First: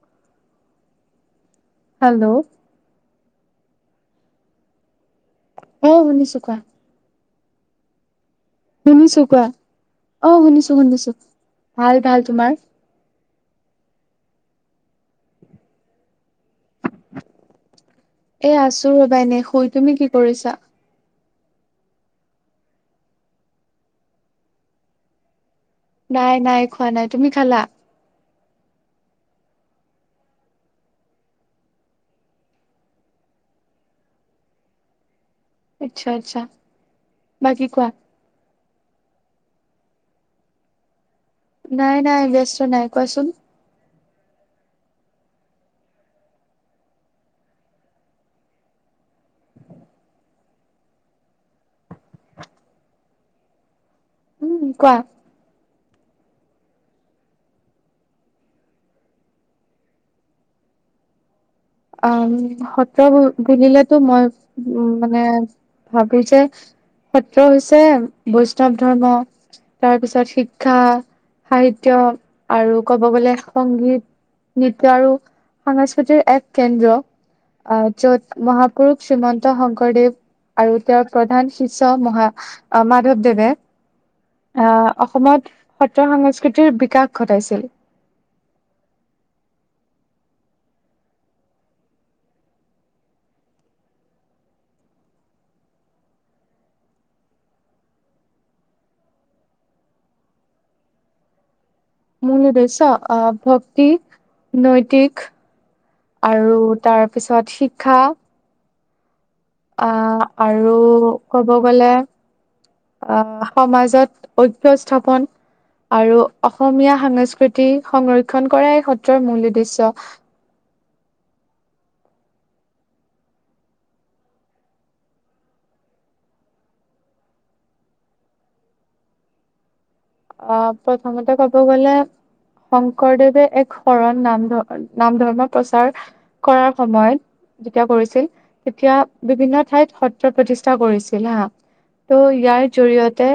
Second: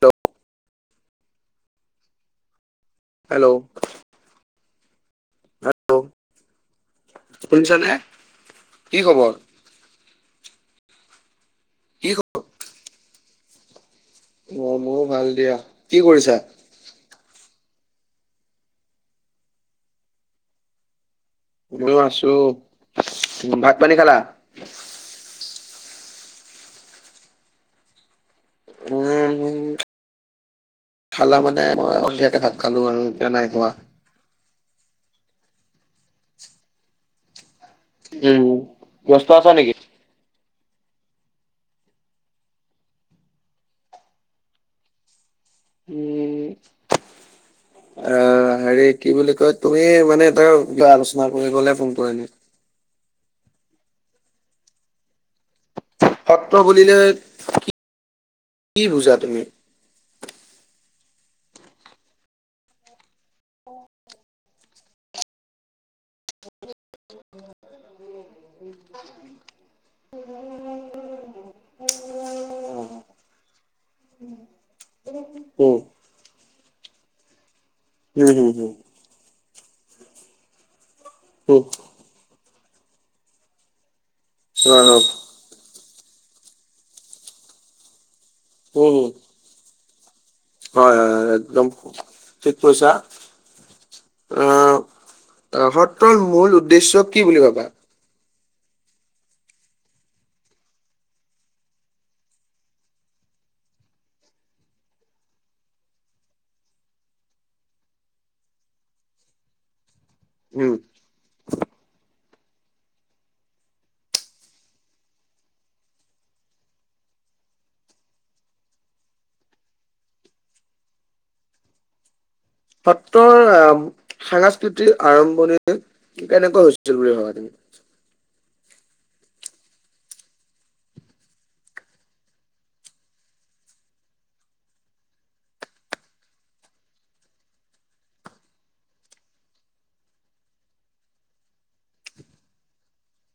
দঅ hello hello অ hello শুনিছো কোৱা শুনিছানে কি শুনিছো খবৰ কোৱা অ শুনিছো শুনিছো ভাল কি খ ভাল তোমাৰ অ মোৰো ভাল দিয়া কি কৰিছা এ আছো ৰ'বা এনে শুই, তুমি কি কৰিছা? মইও আছো ভাত পানী খালা নাই নাই খোৱা নাই তুমি খালা উম খালা মানে মই সন্ধিয়াতে ভাত খালো আৰু এতিয়া নাই খোৱা আচ্ছা আচ্ছা বাকী কোৱা উম ব্যস্ত আছা নিকি নাই নাই ব্যস্ত নাই কোৱাচোন উম অ হেৰি কি বুলি কয় তুমি মানে এটাৰ কিবা আলোচনা কৰিবলে ফোন কৰিলো। উম, কোৱা। সত্ৰ বুলিলে কি, কি বুজা তুমি। আ-ম, সত্ৰ বু বুলিলেতো মই উম মানে। ভাবো যে, সত্ৰ হৈছে বৈষ্ণৱ ধৰ্ম তাৰপিছত শিক্ষা, সাহিত্য আৰু ক'ব গ'লে সংগীত নৃত্য আৰু উম সাংস্কৃতিৰ এক কেন্দ্ৰ অ' উম য'ত হম মহাপুৰুষ শ্ৰীমন্ত শংকৰদেৱ আৰু তেওঁৰ প্ৰধান হম উম শিষ্য মহা আ মাধৱদেৱে হয় হয় উম আ' অসমত সত্য সংস্কৃতিৰ বিকাশ ঘটাইছিল। উম হয় হয় হয় একদম ঠিক কইছা অ সত্ৰৰ মূল উদ্দেশ্য কি বুলি ভাবা মূল উদ্দেশ্য আ ভক্তি নৈতিক আৰু তাৰ পিছত শিক্ষা আ' উম আৰু ক'ব গ'লে। আ' সমাজত ঐক্য স্থাপন আৰু অসমীয়া সাংস্কৃতি সংৰক্ষণ কৰাই সত্ৰৰ মূল উদ্দেশ্য। সত্ৰৰ আ' সাংস্কৃতি আৰম্ভণি কেনেকৈ হৈছিল বুলি ভাবা তুমি। অ' প্ৰথমতে ক'ব গ'লে। শংকৰদেৱে এক শৰণ নাম ধ নাম ধৰ্ম প্ৰচাৰ কৰাৰ সময়ত যেতিয়া কৰিছিল তেতিয়া বিভিন্ন ঠাইত সত্ৰ প্ৰতিষ্ঠা কৰিছিল হা ত' ইয়াৰ জৰিয়তে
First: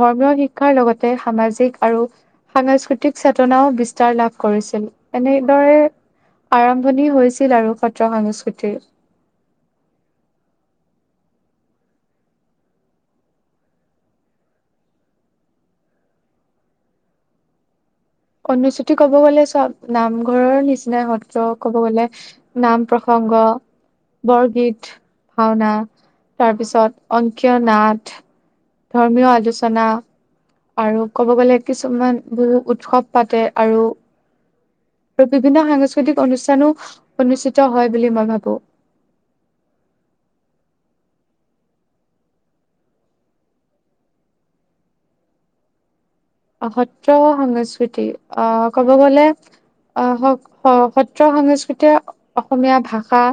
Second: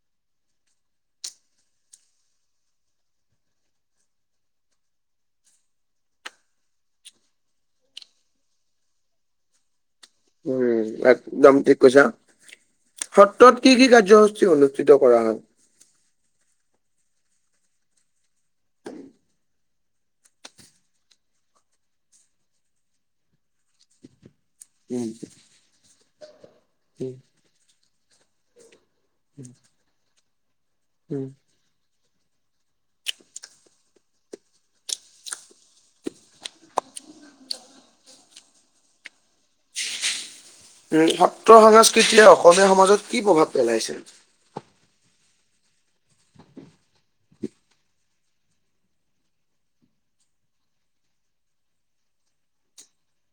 ধৰ্মীয় শিক্ষাৰ লগতে সামাজিক আৰু সাংস্কৃতিক চেতনাও বিস্তাৰ লাভ কৰিছিল এনেদৰে আৰম্ভণি হৈছিল আৰু সত্ৰ সংস্কৃতিৰ উম একদম ঠিক কৈছা সত্ৰত কি কি কাৰ্যসূচী অনুষ্ঠিত কৰা হয় অনুষ্ঠিত ক'ব গ'লে চব নামঘৰৰ নিচিনা সত্ৰ কব গ'লে নাম প্ৰসংগ বৰগীত উম ভাওনা তাৰপিছত উম অংকীয় নাট ধৰ্মীয় আলোচনা আৰু উম ক'ব গ'লে কিছুমান বহু উৎসৱ পাতে আৰু আৰু বিভিন্ন সাংস্কৃতিক অনুষ্ঠানো অনুষ্ঠিত হয় বুলি মই ভাবো উম সত্ৰ সংস্কৃতিয়ে অসমীয়া সমাজত কি প্ৰভাৱ পেলাইছে সত্ৰ সংস্কৃতি অ কব গলে অ স সত্ৰ সংস্কৃতিয়ে অসমীয়া ভাষা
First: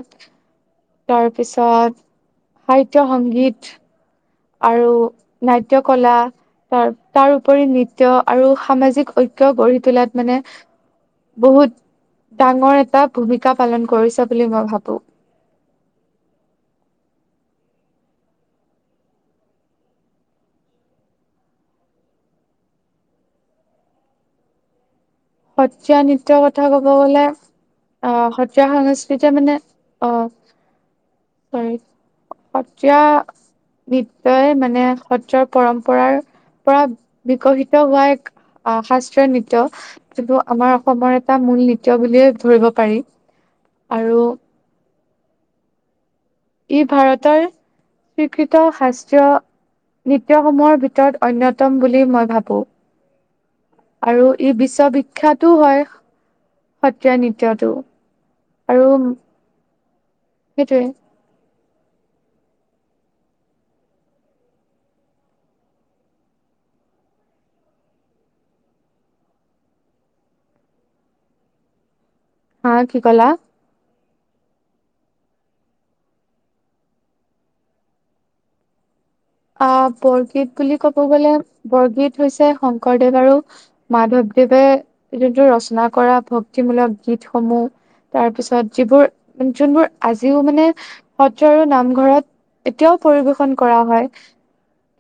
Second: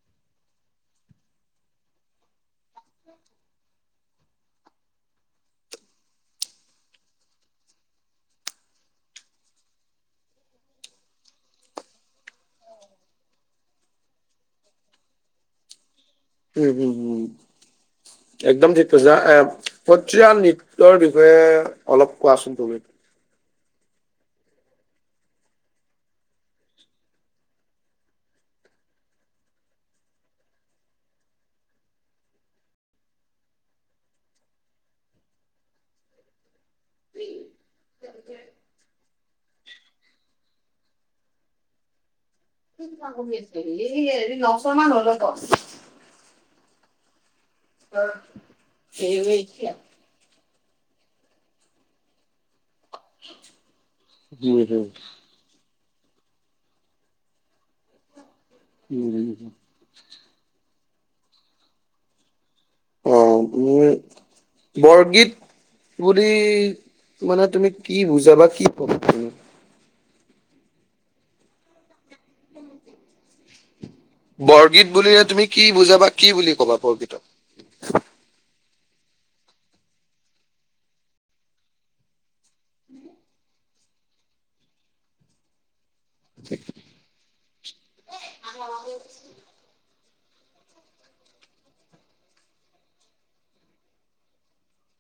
তাৰপিছত সাহিত্য সংগীত আৰু নাট্য কলা তাৰ তাৰ উপৰি নৃত্য আৰু সামাজিক ঐক্য গঢ়ি তোলাত মানে বহুত ডাঙৰ এটা ভূমিকা পালন কৰিছে বুলি মই ভাবো উম উম হুম একদম ঠিক কৈছা এ সত্ৰীয়া নৃত্যৰ বিষয়ে অলপ কোৱাচোন তুমি। সত্ৰীয়া নৃত্যৰ কথা কব গলে। অ সত্ৰীয়া সংস্কৃতি মানে অ হেৰি সত্ৰীয়া নৃত্যই মানে সত্ৰৰ পৰম্পৰাৰ পৰা বিকশিত হোৱা এক অ শাস্ত্ৰীয় নৃত্য যোনটো আমাৰ অসমৰ এটা মূল নৃত্য বুলিয়ে ধৰিব পাৰি আৰু [unintelligible] ই ভাৰতৰ স্বীকৃত শাস্ত্ৰীয় নৃত্যসমূহৰ ভিতৰত অন্যতম বুলি মই ভাবো। আৰু ই বিশ্ববিখ্যাতো হয়। সত্ৰীয়া নৃত্যটো আৰু উম সেইটোৱে অ মোৰ বৰগীত বুলি মানে তুমি কি বুজাবা কি কবা তুমি? হা কি কলা বৰগীত বুলিলে তুমি কি বুজাবা কি বুলি ক'বা বৰগীতক অ বৰগীত বুলি ক'ব গলে বৰগীত হৈছে শংকৰদেৱ আৰু মাধৱদেৱে যোনটো ৰচনা কৰা ভক্তিমূলক গীতসমূহ। তাৰ পিছত যিবোৰ যোনবোৰ আজিও মানে সত্ৰ আৰু নামঘৰত এতিয়াও পৰিবেশন কৰা হয়।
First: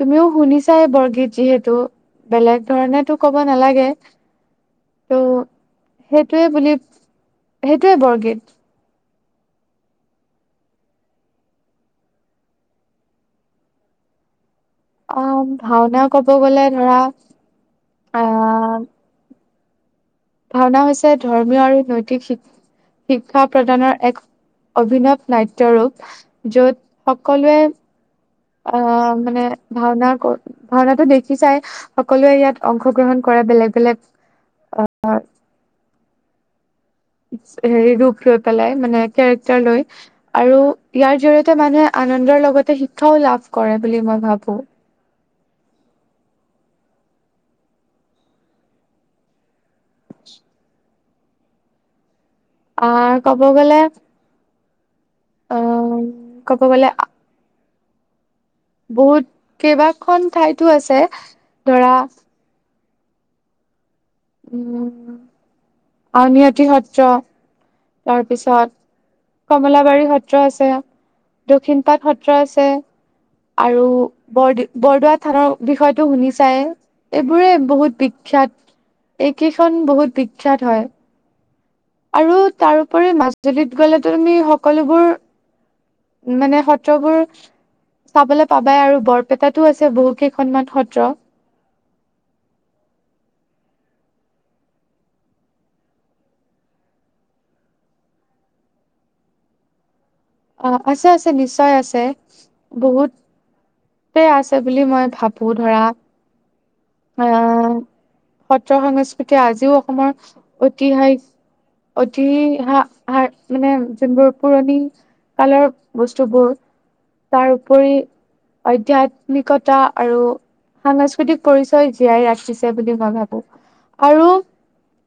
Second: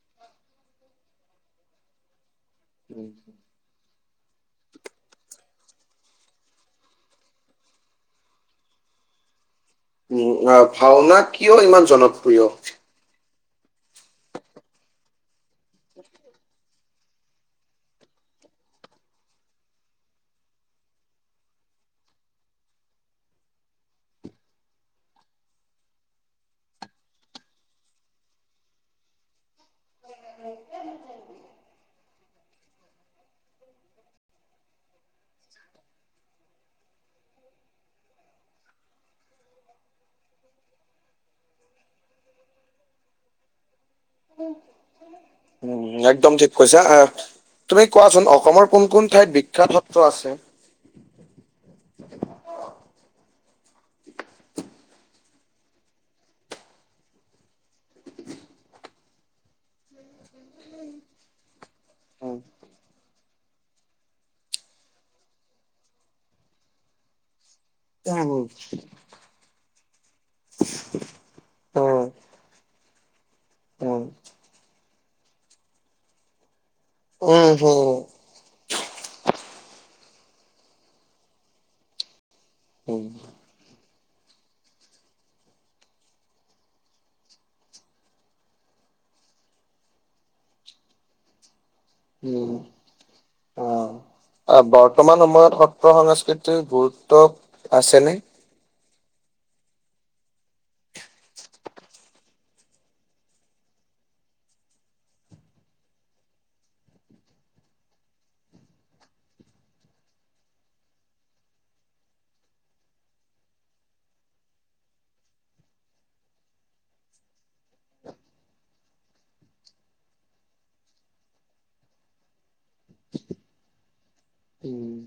তুমিও শুনিছাই বৰগীত যিহেতু বেলেগ ধৰণেতো ক'ব নালাগে। ত' সেইটোৱে বুলি সেইটোৱে বৰগীত। উম অ ভাওনা কিয় ইমান জনপ্ৰিয় অ, ' ভাওনা কব গলে ধৰা আহ ভাওনা হৈছে ধৰ্মীয় আৰু নৈতিক শিক শিক্ষা প্ৰদানৰ এক অভিনৱ নাট্য় ৰূপ য'ত সকলোৱে অ, ' মানে ভাওনা ভাওনাাতটো দেখি চাই সকলোৱে ইয়াত অংশগ্ৰহণ কৰে বেলেগ বেলেগ হেৰি ৰূপ লৈ পেলাই মানে কেৰেক্টাৰ লৈ আৰু ইয়াৰ জৰি়িয়তে মানুহে আনন্দৰ লগতে শিক্ষাও লাভ কৰে বুলি মই ভাবো। উম, একদম ঠিক কৈছো আহ তুমি কোৱাচোন অসমৰ কোন কোন ঠাইত বিখ্যাত সত্ৰ আছে। অ, ' ক'ব গ'লে অ, ' কব গ'লে বহুত কেইবাখন ঠাইতো আছে ধৰা উম উম, আৰু আউনিহাটি সত্ৰ উম তাৰপিছত কমলাবাৰী সত্ৰ আছে উম দক্ষিণপাট সত্ৰ আছে। আৰু উম বৰদ বৰদোৱা থানৰ বিষয়টো শুনি চাই। এইবোৰে হম বহুত বিখ্যাত এইকেইখন বহুত বিখ্যাত হয়। আৰু উম তাৰপৰি মাজুলীত গ'লেো তুমি সকলোবোৰ মানে সত্ৰবোৰ চাবলৈ পাবাই আৰু বৰপেটাতো আছে বহু কেইখনমান সত্ৰ উম, অঁ, ' অ, 'বৰ্তমান সময়ত সত্ৰ সংস্কৃতিৰ গুৰুত্ব আছেনে? অ, ' আছে আছে নিশ্চয় আছে বহুত আছে বুলি মই ভাবো ধৰা আহ সত্ৰ সংস্কৃতি আজিও অসমৰ ঐতিহাসিক অতি হা- হ মানে যোনবোৰ পুৰণি কালাৰ বস্তুবোৰ তাৰ উপৰি আধ্যয়াত্মিকতা আৰু সাংস্কৃতিক পৰিচয় জীয়াই ৰাখিছে বুলি মই ভাবো আৰু উম,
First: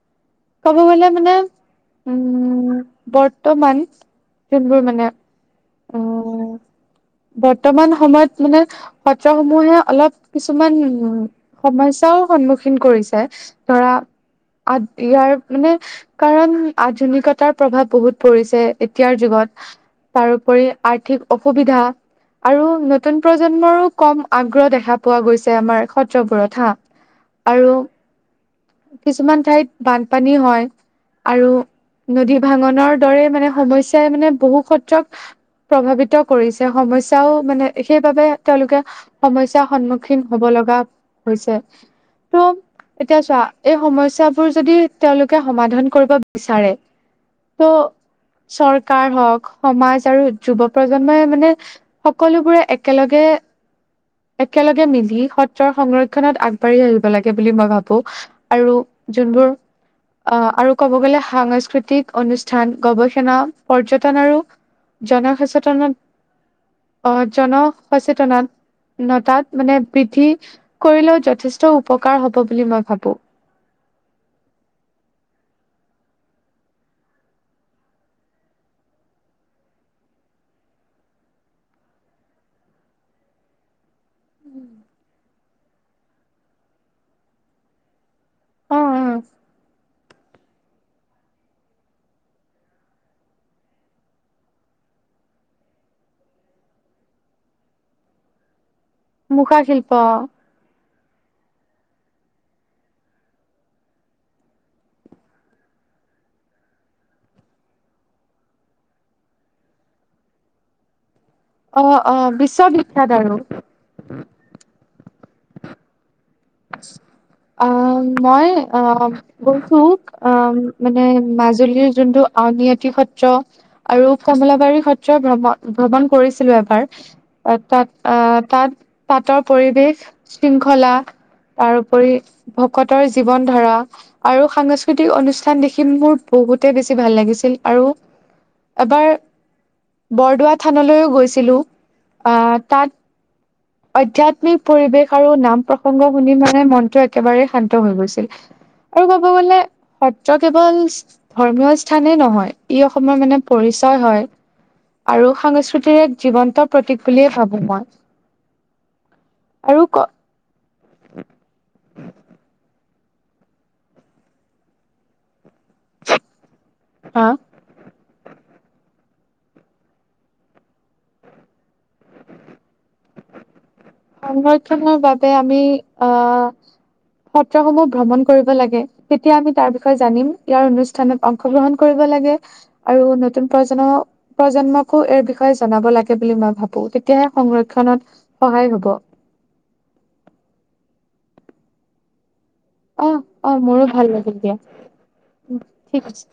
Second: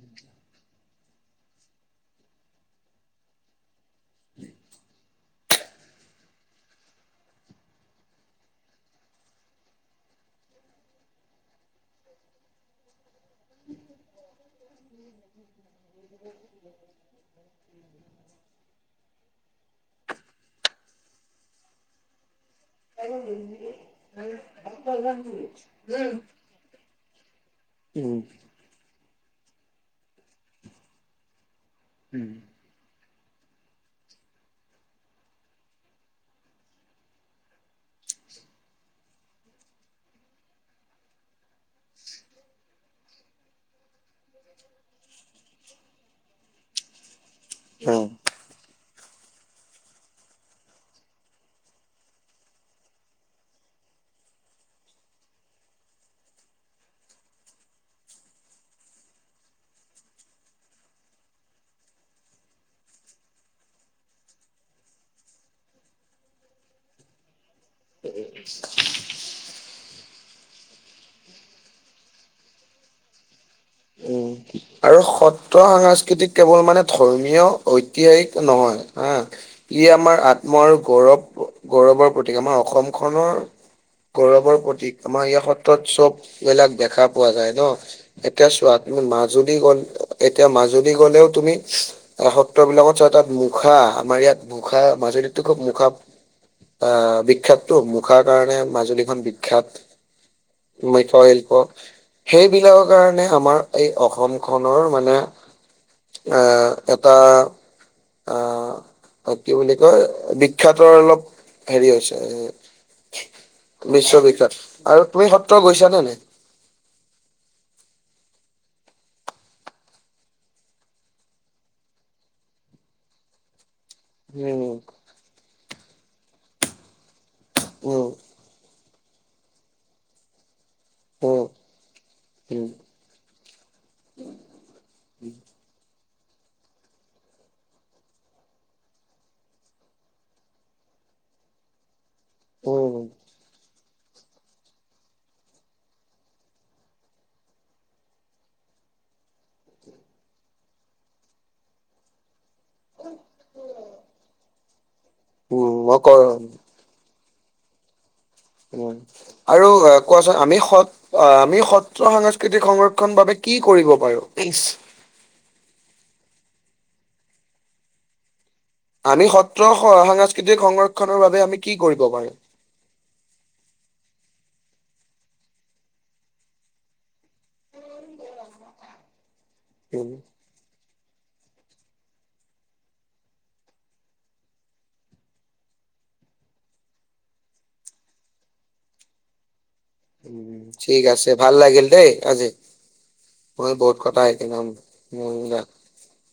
ক'ব গলে মানে উম, বৰ্তমান যোনবোৰ মানে উম [inaudible] বৰ্তমান সময়ত মানে সত্ৰ সমূহে অলপ কিছুমান উ, সমস্যাও সন্মুখীন কৰিছে। ধৰা ইয়াৰ মানে কাৰণ আধুনিকতাৰ প্ৰভাৱ বহুত পৰিছে এতিয়াৰ যুগত তাৰো কৰি আৰ্থিক অসুবিধা আৰু নতুন প্ৰজন্মৰো কম আগ্ৰহ দেখা পোৱা গৈছে আমাৰ সত্ৰবোৰত হা আৰু উম কিছুমান ঠাইত বানপানী হয় আৰু নদী ভাঙনৰ দৰে মানে সমস্যাই মানে বহু সত্ৰক প্ৰভাৱিত কৰিছে সমস্যাও মানে সেইবাবে তেওঁলোকে সমস্যাৰ সন্মুখীন হব লগা হৈছে ত' এতিয়া চোৱা এই সমস্যাবোৰ যদি তেওঁলোকে সমাধান কৰিব বিচাৰে তো' উম চৰকাৰ হ'ওক সমাজ আৰু যুৱ প্ৰজন্মই মানে সকলোবোৰে একেলগে একেলগে মিলি, সত্ৰৰ সংৰক্ষনত আগবাঢ়ি আহিব লাগে বুলি মই ভাবো আৰু, যোনবোৰ আহ, আৰু কব গ'লে সাংস্কৃতিক অনুষ্ঠান, গৱেষণা, পৰ্যটন, আৰু জনসচেতনত, আহ, জনসচেতনত। উনতাত মানে বৃদ্ধি কৰিলেও যথেষ্ট উপকাৰ হ'ব বুলি মই ভাবো। উম, আৰু সত্ৰ সাংস্কৃতিক কেৱল মানে ধৰ্মীয় ঐতিহাসিক নহয়, হা। ই, আমাৰ আত্ম আৰু গৌৰৱ, গৌৰৱৰ প্ৰতীক আমাৰ অসম খনৰ গৌৰৱৰ প্ৰতীক, আমাৰ ইয়াৰ সত্ৰত চ'ব বিলাক দেখা পোৱা যায় ন। এতিয়া চোৱা, অ অ তুমি মাজুলী গল, এতিয়া মাজুলী গলেও তুমি সত্ৰবিলাকত চোৱা, তাত মুখা আমাৰ ইয়াত মুখা মাজুলীততো খুব, মুখা আহ, বিখ্যাতটো মুখাৰ কাৰণে মাজুলী। মুখা বিখ্যাত, শিল্প মৈঠ শিল্প, সেইবিলাকৰ কাৰণে আমাৰ এই অসমখনৰ মানে এ, এটা অ, কি বুলি কয়? বিখ্যাতৰ অলপ অ হেৰি অ হৈছে এ, বিশ্ববিখ্যাত আৰু বিশ্ব বিখ্যাত, আৰু তুমি সত্ৰ গৈছা নে নাই? [unintelligible] অ, মই অ, গৈছো আহ, মানে মাজুলীৰ যোনটো আউনি আতি সত্ৰ। আৰু উম কমলাবাৰী সত্ৰ ভ্ৰমণ, ভ্ৰমণ কৰিছিলো এবাৰ। তাত উম আহ, তাত পাতৰ পৰিৱেশ, শৃংখলা উম তাৰপৰি, ভকতৰ জীৱন ধাৰা। আৰু সাংস্কৃতিক অনুষ্ঠান দেখি, মোৰ বহুতে বেছি ভাল লাগিছিল আৰু। এবাৰ, বৰদোৱা থানলৈও গৈছিলো। আহ, উম উম তাত আধ্যাত্মিক পৰিৱেশ, আৰু নাম-প্ৰসংগ শুনি মানে মনতটো একেবাৰেই শান্ত হৈ গৈছিল। আৰু ক'ব গ'লে, সত্ৰ কেৱল ধৰ্মীয় স্থানেই নহয়। ই অসমৰ মানে পৰিচয় হয়, আৰু উম মই সংস্কৃতিৰ ক এক জীৱন্ত প্ৰতীক, বুলিয়েই ভাবো মই। আৰু কোৱাচোন আমি সত, আমি সত্ৰ, সাংস্কৃতিক সংৰক্ষণ বাবে কি কৰিব পাৰো, ভিকচ হা আমি সত্ৰ সাংস্কৃতিক সংৰক্ষণৰ বাবে আমি কি কৰিব পাৰো? সংৰক্ষণৰ বাবে, আমি আহ সত্ৰসমূহ ভ্ৰমণ কৰিব লাগে, তেতিয়া আমি তাৰ বিষয়ে উম, জানিম। ইয়াৰ অনুষ্ঠানত অংশগ্ৰহণ কৰিব লাগে, আৰু নতুন প্ৰজন্ম প্ৰজন্মকো এইৰ বিষয়ে জনাব লাগে বুলি মই ভাবো, তেতিয়াহে সংৰক্ষনত সহায় হ'ব। [unintelligible] ঠিক আছে, ভাল লাগিল দেই আজি। অ, অ,, মই মোৰো বহুত ভাল কথা লাগিল দিয়া, শিকিলো। উম, উম, ঠিক আছে।